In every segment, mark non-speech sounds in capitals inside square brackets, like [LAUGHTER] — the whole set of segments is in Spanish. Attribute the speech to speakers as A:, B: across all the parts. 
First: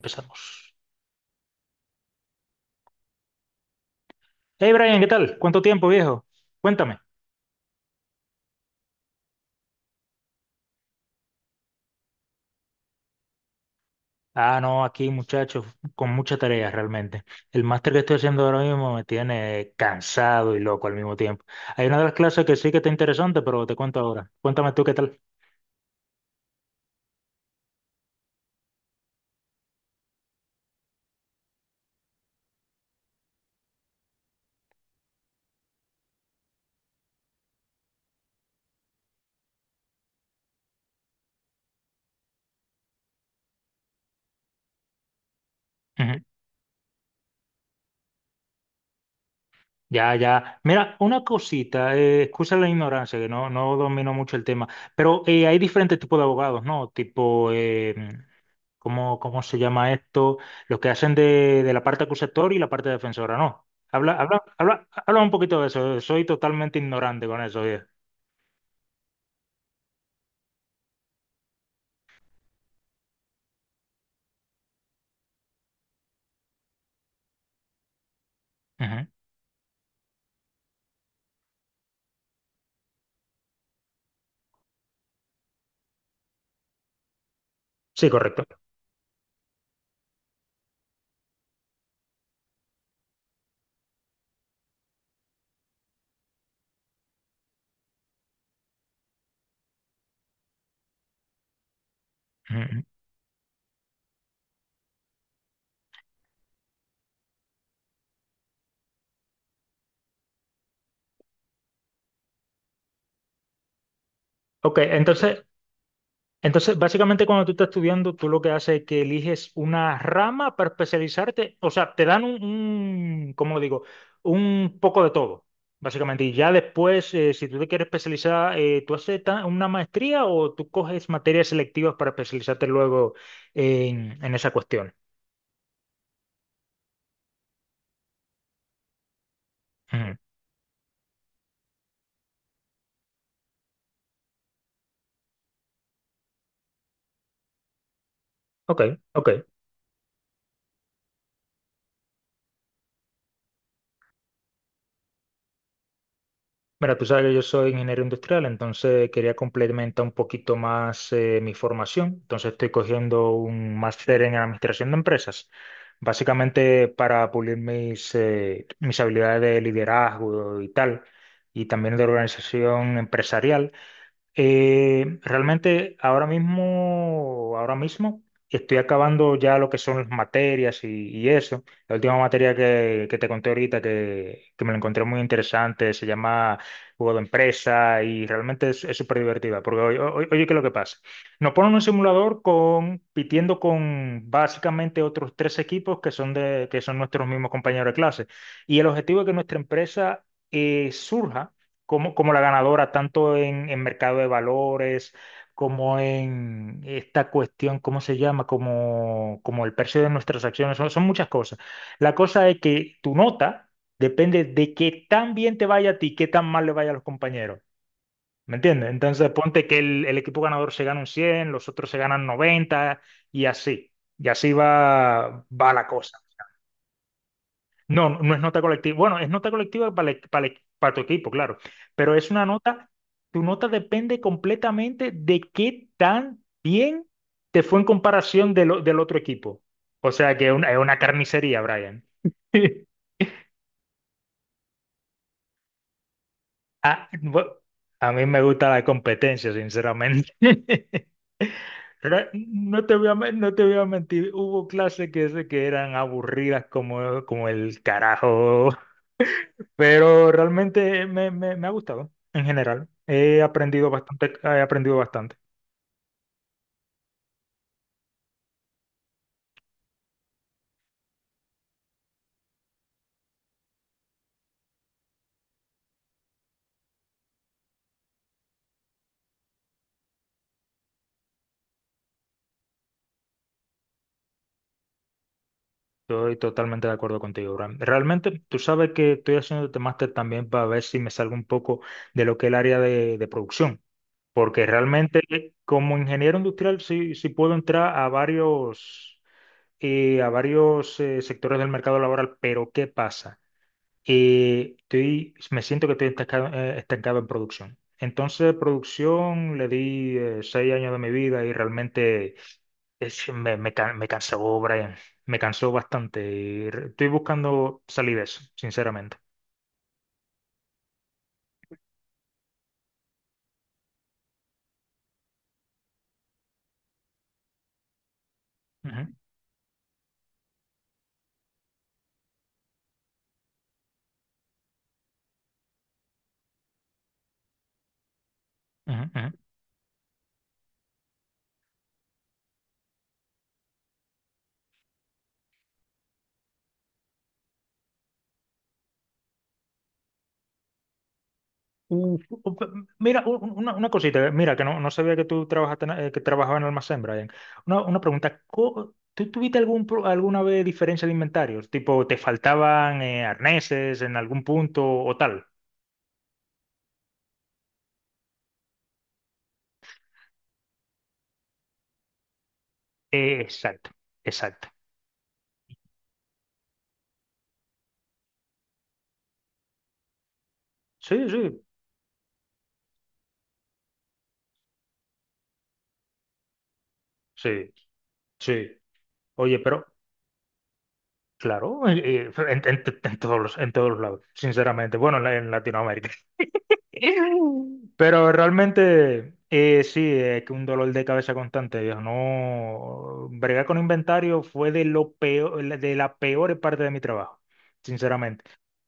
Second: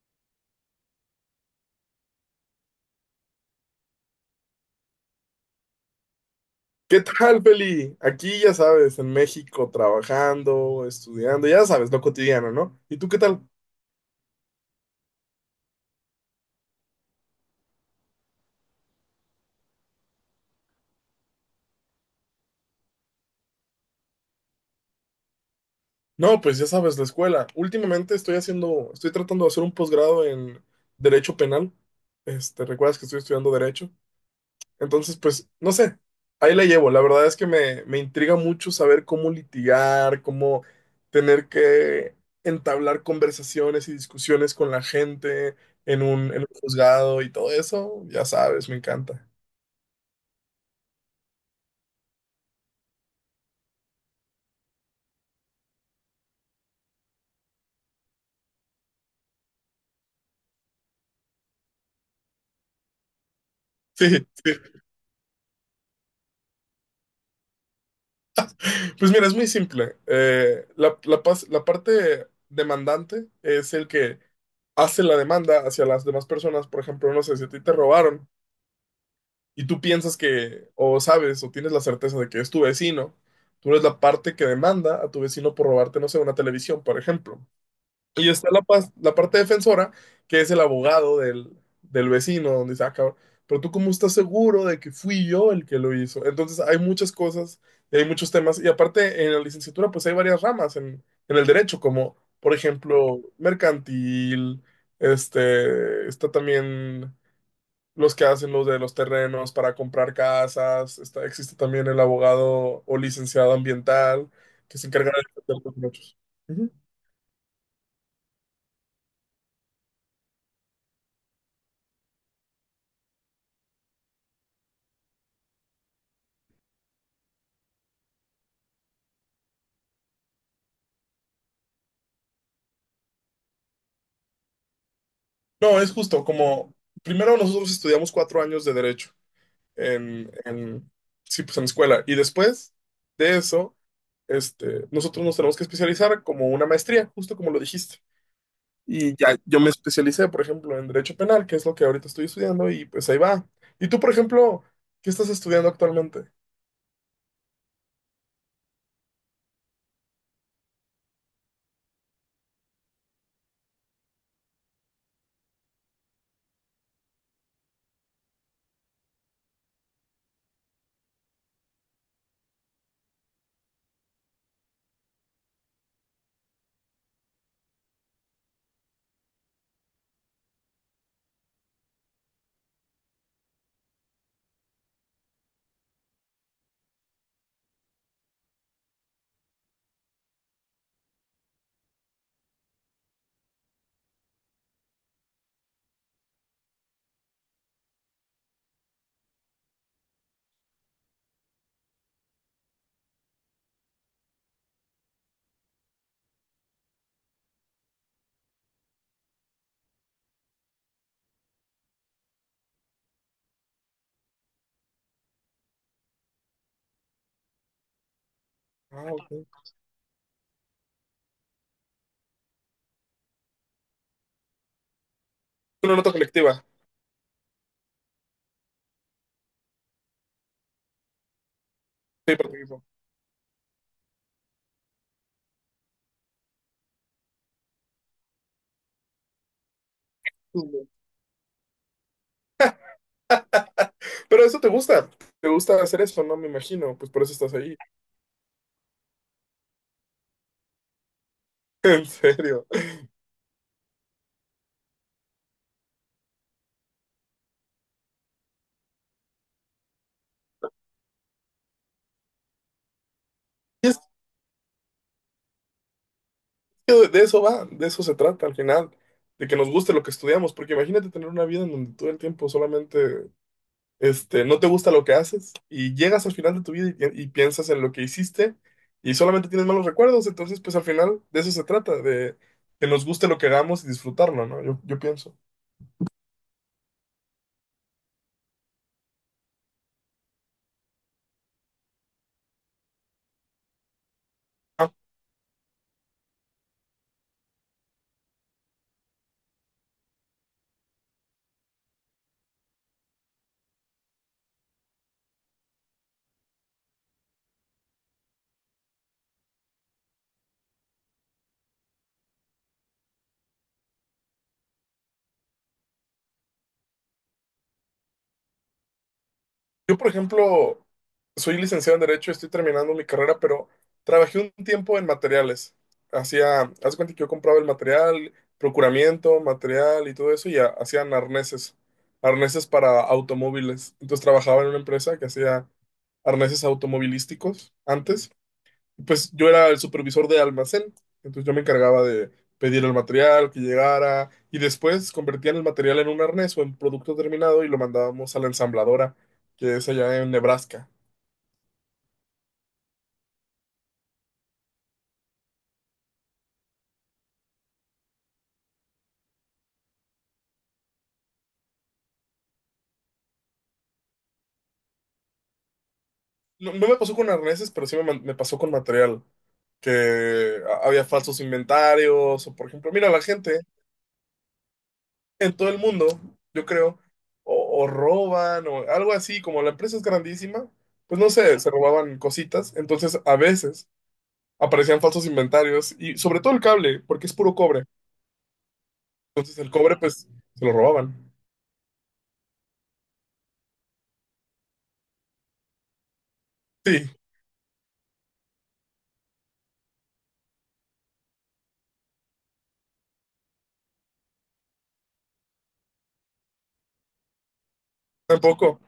A: Empezamos. Hey Brian, ¿qué tal? ¿Cuánto tiempo, viejo? Cuéntame.
B: ¿Qué tal, Feli? Aquí, ya sabes, en México, trabajando, estudiando, ya sabes, lo cotidiano, ¿no? ¿Y tú qué tal?
A: Ah, no, aquí muchachos, con mucha tarea realmente. El máster que estoy haciendo ahora mismo me tiene cansado y loco al mismo tiempo. Hay una de las clases que sí que está interesante, pero te cuento ahora. Cuéntame tú qué tal.
B: No, pues ya sabes, la escuela. Últimamente estoy tratando de hacer un posgrado en Derecho Penal. ¿Recuerdas que estoy estudiando Derecho? Entonces, pues, no sé, ahí la llevo. La verdad es que me intriga mucho saber cómo litigar, cómo tener que entablar conversaciones y discusiones con la gente en en un juzgado y todo eso. Ya sabes, me encanta.
A: Ya, ya. Mira, una cosita, excusa la ignorancia, que no, no domino mucho el tema, pero hay diferentes tipos de abogados, ¿no? Tipo, ¿cómo, cómo se llama esto? Los que hacen de la parte acusatoria y la parte defensora, ¿no?
B: Sí,
A: Habla, habla,
B: sí.
A: habla, habla un poquito de eso, soy totalmente ignorante con eso.
B: Pues mira, es muy simple. La parte demandante es el que hace la demanda hacia las demás personas. Por ejemplo, no sé, si a ti te robaron
A: Ujú.
B: y tú piensas que, o sabes, o tienes la certeza de que es tu vecino, tú eres la parte que demanda a tu vecino por robarte, no sé, una televisión, por ejemplo.
A: Sí,
B: Y
A: correcto.
B: está la parte defensora, que es el abogado del vecino, donde dice, ah, cabrón, pero tú cómo estás seguro de que fui yo el que lo hizo. Entonces hay muchas cosas, y hay muchos temas, y aparte en la licenciatura pues hay varias ramas en, el derecho, como por
A: Ujú.
B: ejemplo mercantil, está también los que hacen los de los terrenos para comprar casas, está, existe también el abogado o licenciado ambiental,
A: Ok,
B: que se encarga de
A: entonces,
B: defender los derechos.
A: entonces, básicamente cuando tú estás estudiando, tú lo que haces es que eliges una rama para especializarte, o sea, te dan un, ¿cómo lo digo? Un poco de todo, básicamente. Y ya después, si tú te quieres especializar, ¿tú haces una maestría o tú coges materias selectivas para especializarte luego en esa cuestión?
B: No, es justo, como primero nosotros estudiamos 4 años de derecho
A: Ujú.
B: en, en- sí, pues en escuela, y después de eso, nosotros nos tenemos que especializar como una maestría, justo como lo dijiste.
A: Ok,
B: Y
A: ok.
B: ya yo me especialicé, por ejemplo, en derecho penal, que es lo que ahorita estoy estudiando, y pues ahí va. Y tú, por ejemplo, ¿qué estás estudiando actualmente?
A: Mira, tú sabes que yo soy ingeniero industrial, entonces quería complementar un poquito más mi formación. Entonces estoy cogiendo un máster en administración de empresas, básicamente para pulir mis, mis habilidades de liderazgo y tal, y también de organización empresarial. Realmente ahora mismo estoy acabando ya lo que son las materias y eso. La última materia que te conté ahorita que me la encontré muy interesante se llama Juego de Empresa y realmente es súper divertida porque oye, ¿qué es lo que pasa? Nos ponen un simulador compitiendo con básicamente otros tres equipos que son, que son nuestros mismos compañeros de clase y el objetivo es que nuestra empresa surja como la ganadora, tanto en mercado de valores, como en esta cuestión, ¿cómo se llama? Como el precio de nuestras acciones, son muchas cosas. La cosa es que tu nota depende de qué tan bien te vaya a ti, qué tan mal le vaya a los compañeros. ¿Me entiendes?
B: Ah,
A: Entonces
B: ok.
A: ponte que el equipo ganador se gana un 100, los otros se ganan 90 y así. Y así va la
B: Una nota
A: cosa.
B: colectiva.
A: No, no, no es nota colectiva. Bueno, es nota colectiva para tu equipo, claro. Pero es
B: Sí,
A: una
B: por ejemplo.
A: nota, tu nota depende completamente de qué tan bien te fue en comparación del otro equipo. O sea que es una carnicería, Brian. [LAUGHS]
B: Pero eso te gusta hacer eso, ¿no? Me imagino,
A: Ah,
B: pues por eso estás ahí.
A: a mí me gusta la competencia, sinceramente. [LAUGHS] Pero
B: [LAUGHS]
A: no te voy no te voy a mentir, hubo clases que eran aburridas como, como el carajo. Pero realmente me ha gustado en general. He aprendido
B: En serio.
A: bastante, he aprendido bastante.
B: De eso va, de eso se trata al final, de que nos guste lo que estudiamos, porque imagínate tener una vida en donde todo el tiempo solamente, no te gusta lo que haces y llegas al final de tu vida y piensas en lo que hiciste y solamente tienes malos recuerdos, entonces pues al final de eso se trata, de que nos guste lo que hagamos y disfrutarlo, ¿no? Yo pienso.
A: Estoy totalmente de acuerdo contigo, Bram. Realmente, tú sabes que estoy haciendo este máster también para ver si me salgo un poco de lo que es el área de producción. Porque realmente, como ingeniero industrial, sí, sí puedo entrar a varios sectores del mercado laboral. Pero, ¿qué pasa? Y estoy, me siento que estoy estancado, estancado en producción. Entonces, producción le di 6 años de mi vida y realmente me cansó, Brian. Me cansó bastante. Y estoy buscando salir de eso, sinceramente.
B: Yo, por ejemplo, soy licenciado en Derecho, estoy terminando mi carrera, pero trabajé un tiempo en materiales. Haz de cuenta que yo compraba el material,
A: Ujú,
B: procuramiento, material y todo eso, y hacían arneses, arneses para automóviles. Entonces trabajaba en una empresa que hacía arneses automovilísticos antes.
A: ujú,
B: Pues
A: ujú.
B: yo era el supervisor de almacén, entonces yo me encargaba de pedir el material que llegara y después convertían el material en un arnés o en producto terminado y lo mandábamos a la ensambladora, que es allá en Nebraska.
A: Uf, uf, mira, una cosita, mira, que no, no sabía que tú trabajaste, en- que trabajabas en almacén, Brian. Una pregunta, ¿tú tuviste algún, alguna vez diferencia de inventarios? Tipo, ¿te faltaban arneses en algún punto o tal?
B: No, no me pasó con arneses, pero sí me pasó con material, que había falsos inventarios o por ejemplo, mira la gente
A: Exacto, exacto.
B: en todo el mundo, yo creo, o roban o algo así, como la empresa es grandísima,
A: Sí,
B: pues no
A: sí,
B: sé, se robaban cositas, entonces a veces aparecían falsos inventarios y sobre todo el cable, porque es puro
A: sí,
B: cobre,
A: sí. Oye,
B: entonces el
A: pero,
B: cobre pues se lo robaban.
A: claro, en todos los lados, sinceramente. Bueno, en Latinoamérica. [LAUGHS]
B: Sí,
A: Pero realmente, sí, es que un dolor de cabeza constante, viejo. No, bregar con inventario fue de lo peor, de la peor parte de mi trabajo, sinceramente.
B: tampoco.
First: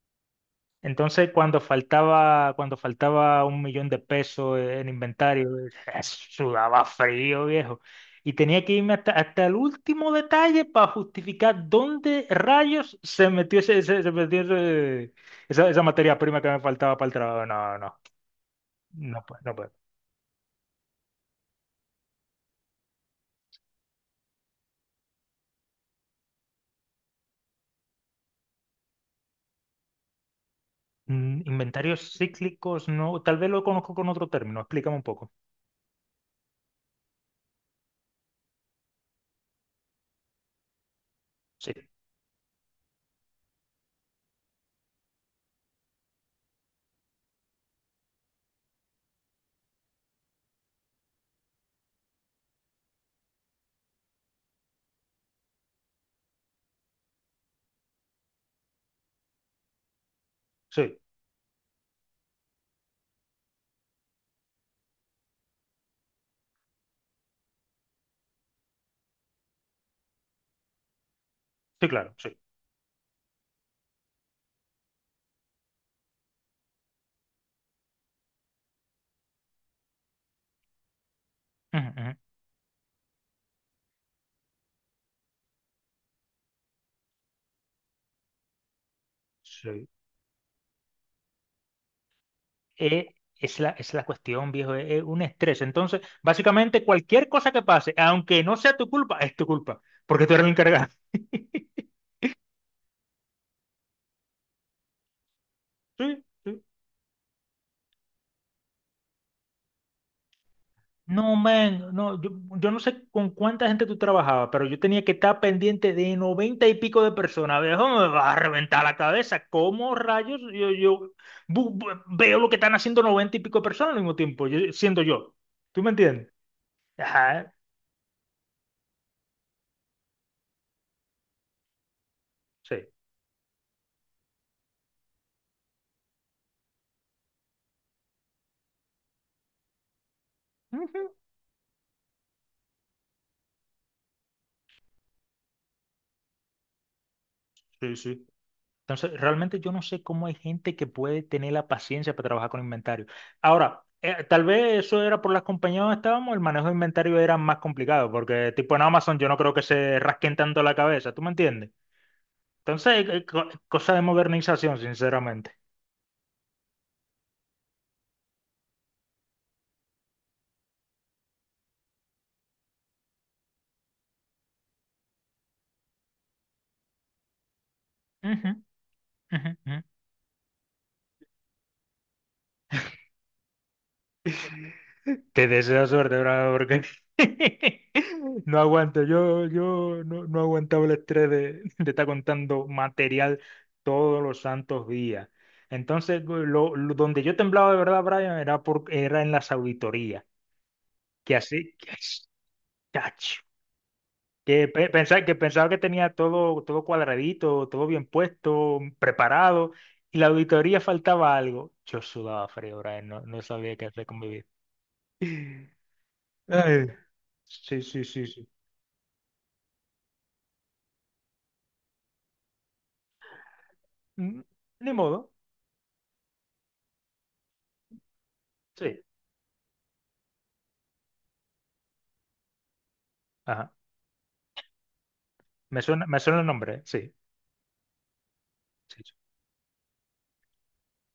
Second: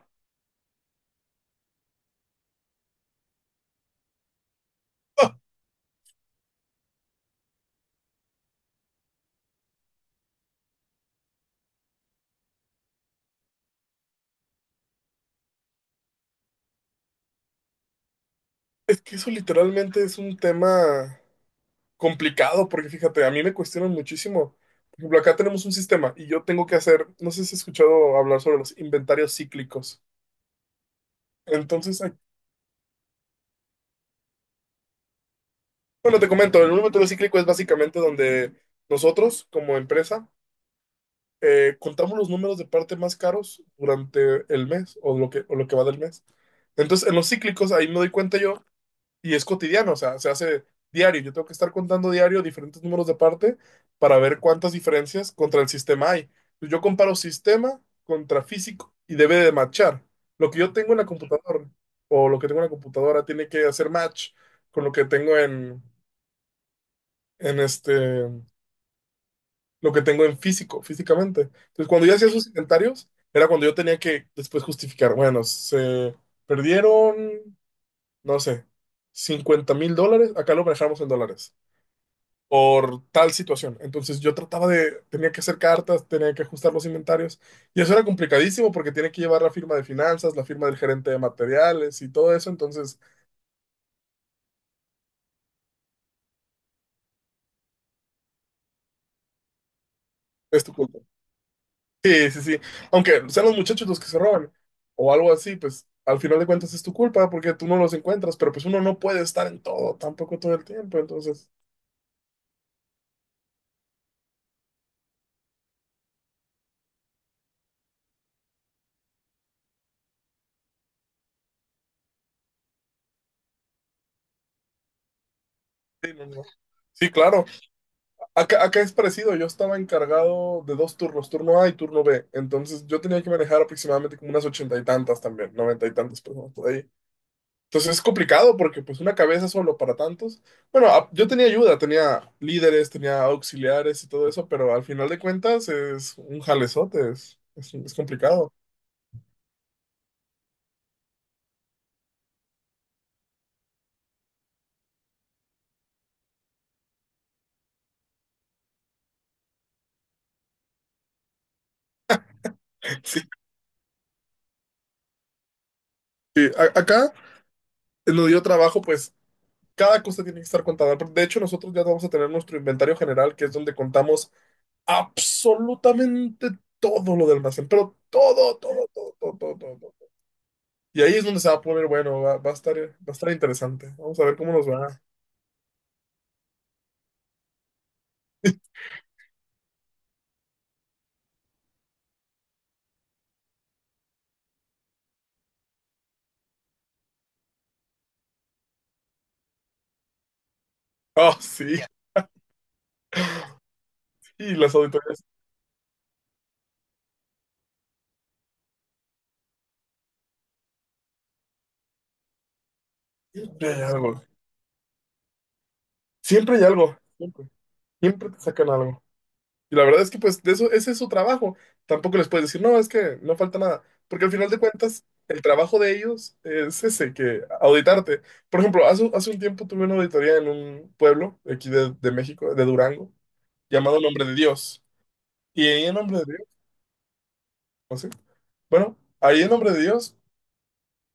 A: Entonces, cuando faltaba 1 millón de pesos en
B: Ah,
A: inventario, [LAUGHS] sudaba frío, viejo. Y tenía que irme hasta, hasta el último detalle para justificar dónde rayos se metió esa materia prima que me faltaba para el trabajo. No, no,
B: es que eso
A: no puede.
B: literalmente es un tema complicado, porque fíjate, a mí me cuestionan muchísimo. Por ejemplo, acá tenemos un sistema y yo tengo que hacer, no sé si has escuchado hablar sobre los inventarios cíclicos.
A: Mm,
B: Entonces,
A: inventarios cíclicos, no, tal vez lo conozco con otro término, explícame un poco.
B: bueno, te comento, el número de cíclico es básicamente donde nosotros, como empresa,
A: Sí,
B: contamos los números de parte más caros durante el mes o o lo que va del mes. Entonces, en los cíclicos, ahí me doy cuenta yo, y es cotidiano, o sea, se hace diario. Yo tengo que estar contando diario diferentes números de parte para ver cuántas diferencias contra el sistema hay. Yo comparo sistema contra físico y debe de matchar. Lo que yo tengo
A: sí,
B: en la computadora o lo que tengo en la computadora tiene que hacer match con lo que tengo en en este, lo que tengo en físico, físicamente. Entonces,
A: sí,
B: cuando
A: claro,
B: yo hacía
A: sí.
B: sus inventarios, era cuando yo tenía que después justificar, bueno, se perdieron, no sé, $50,000, acá lo manejamos en dólares,
A: Ujú, ujú,
B: por tal situación. Entonces, tenía que hacer cartas, tenía que ajustar los inventarios, y eso era complicadísimo porque tiene que llevar la firma de
A: sí.
B: finanzas, la firma del gerente de materiales y todo eso, entonces,
A: Eh, es la cuestión, viejo, es un estrés. Entonces, básicamente cualquier cosa que pase, aunque no sea tu culpa, es tu culpa, porque tú eres el
B: es tu
A: encargado.
B: culpa.
A: [LAUGHS]
B: Sí, sí, sí. Aunque sean los muchachos los que se roban o algo así, pues al
A: Sí,
B: final de
A: sí,
B: cuentas es tu culpa porque tú no los encuentras, pero pues uno no puede estar en todo, tampoco todo el tiempo,
A: no,
B: entonces,
A: man, no, yo no sé con cuánta gente tú trabajabas, pero yo tenía que estar pendiente de 90 y pico de personas. Viejo, me va a reventar la cabeza. ¿Cómo rayos yo veo lo que están haciendo 90 y pico de personas al mismo tiempo, siendo yo? ¿Tú me
B: sí, no,
A: entiendes?
B: no. Sí, claro.
A: Ajá,
B: Acá, acá es parecido, yo estaba encargado de dos turnos, turno A y turno B,
A: sí.
B: entonces yo tenía que manejar aproximadamente como unas 80 y tantas también, 90 y tantas personas. Entonces es complicado porque pues una cabeza solo para tantos. Bueno,
A: Ujú,
B: yo tenía ayuda, tenía líderes, tenía auxiliares y todo eso, pero al final de cuentas es un jalezote, es
A: sí, sí.
B: complicado.
A: Entonces, realmente yo no sé cómo hay gente que puede tener la paciencia para trabajar con inventario. Ahora, tal vez eso era por las compañías donde estábamos, el manejo de inventario era más complicado, porque tipo en Amazon yo no creo que se rasquen tanto la cabeza, ¿tú me entiendes?
B: [LAUGHS]
A: Entonces,
B: Sí,
A: cosa de modernización, sinceramente.
B: sí, acá nos dio trabajo, pues cada cosa tiene que estar contada. De hecho, nosotros ya vamos a tener nuestro inventario general, que es donde contamos absolutamente todo lo del almacén, pero
A: Ujú,
B: todo, todo, todo, todo,
A: ujú,
B: todo, todo,
A: ujú.
B: todo. Y ahí es donde se va a poner, bueno, va a estar interesante. Vamos a ver cómo nos va.
A: Te deseo suerte, bravo, porque [LAUGHS] no
B: [LAUGHS]
A: aguanto. Yo no, no aguantaba el estrés de estar contando material todos los santos días. Entonces, donde yo temblaba de verdad, Brian, era en las auditorías. Que
B: Oh,
A: así,
B: sí.
A: chacho,
B: Y las auditorías,
A: pensaba que tenía todo, todo cuadradito, todo bien puesto, preparado, y la auditoría faltaba algo. Yo sudaba frío, Brian, no, no
B: siempre
A: sabía
B: hay
A: qué hacer con
B: algo,
A: mi vida. [LAUGHS]
B: siempre hay
A: Ay,
B: algo, siempre,
A: sí, sí, sí,
B: siempre te
A: sí.
B: sacan algo. Y la verdad es que pues de eso, ese es su trabajo. Tampoco les puedes decir, no, es que no falta nada. Porque al
A: Mm,
B: final de
A: ni
B: cuentas,
A: modo.
B: el trabajo de ellos es ese, que auditarte. Por ejemplo,
A: Sí.
B: hace un tiempo tuve una auditoría en un pueblo de aquí de México, de Durango,
A: Ajá.
B: llamado Nombre de Dios. Y ahí en Nombre
A: Me
B: de
A: suena el
B: Dios,
A: nombre, ¿eh? Sí.
B: no sé. Bueno,
A: Sí, sí.
B: ahí en Nombre de Dios,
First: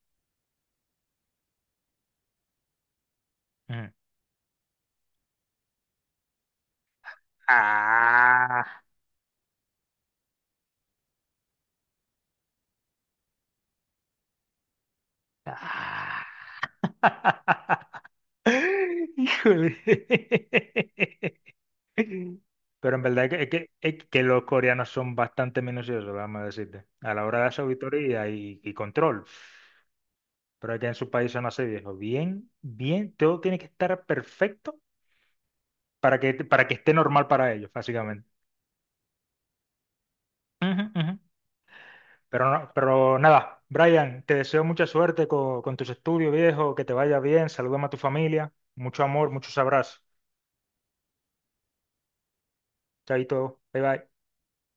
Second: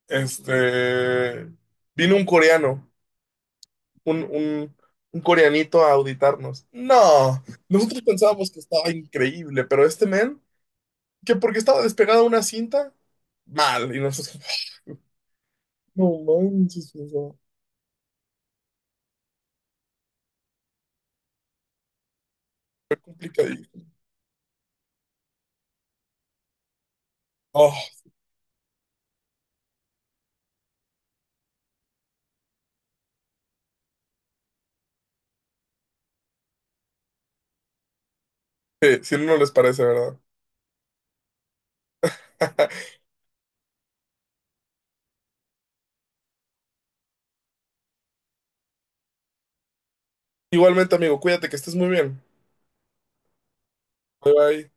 B: este, vino un coreano
A: Ujú.
B: un, un, un coreanito a auditarnos. No, nosotros pensábamos que
A: Ah.
B: estaba increíble, pero este men, que porque estaba despegada una cinta, mal. Y nosotros, "Ah, no
A: Ah.
B: manches, no,
A: [LAUGHS] Híjole. Pero en verdad
B: complicadito".
A: es que los coreanos son bastante minuciosos, vamos a decirte, a la hora de su
B: Oh,
A: auditoría y control. Pero es que en su país son así, viejo. Bien, bien, todo tiene que estar perfecto para que esté normal para ellos, básicamente.
B: sí, si no, no les parece, ¿verdad?
A: Ujú, ujú. Pero,
B: [LAUGHS]
A: pero nada, Brian, te deseo mucha suerte con tus estudios, viejo, que te vaya bien, salúdame a tu familia, mucho amor, muchos abrazos.
B: Igualmente, amigo, cuídate que estés muy bien.
A: Chaito, bye bye.
B: Bye bye.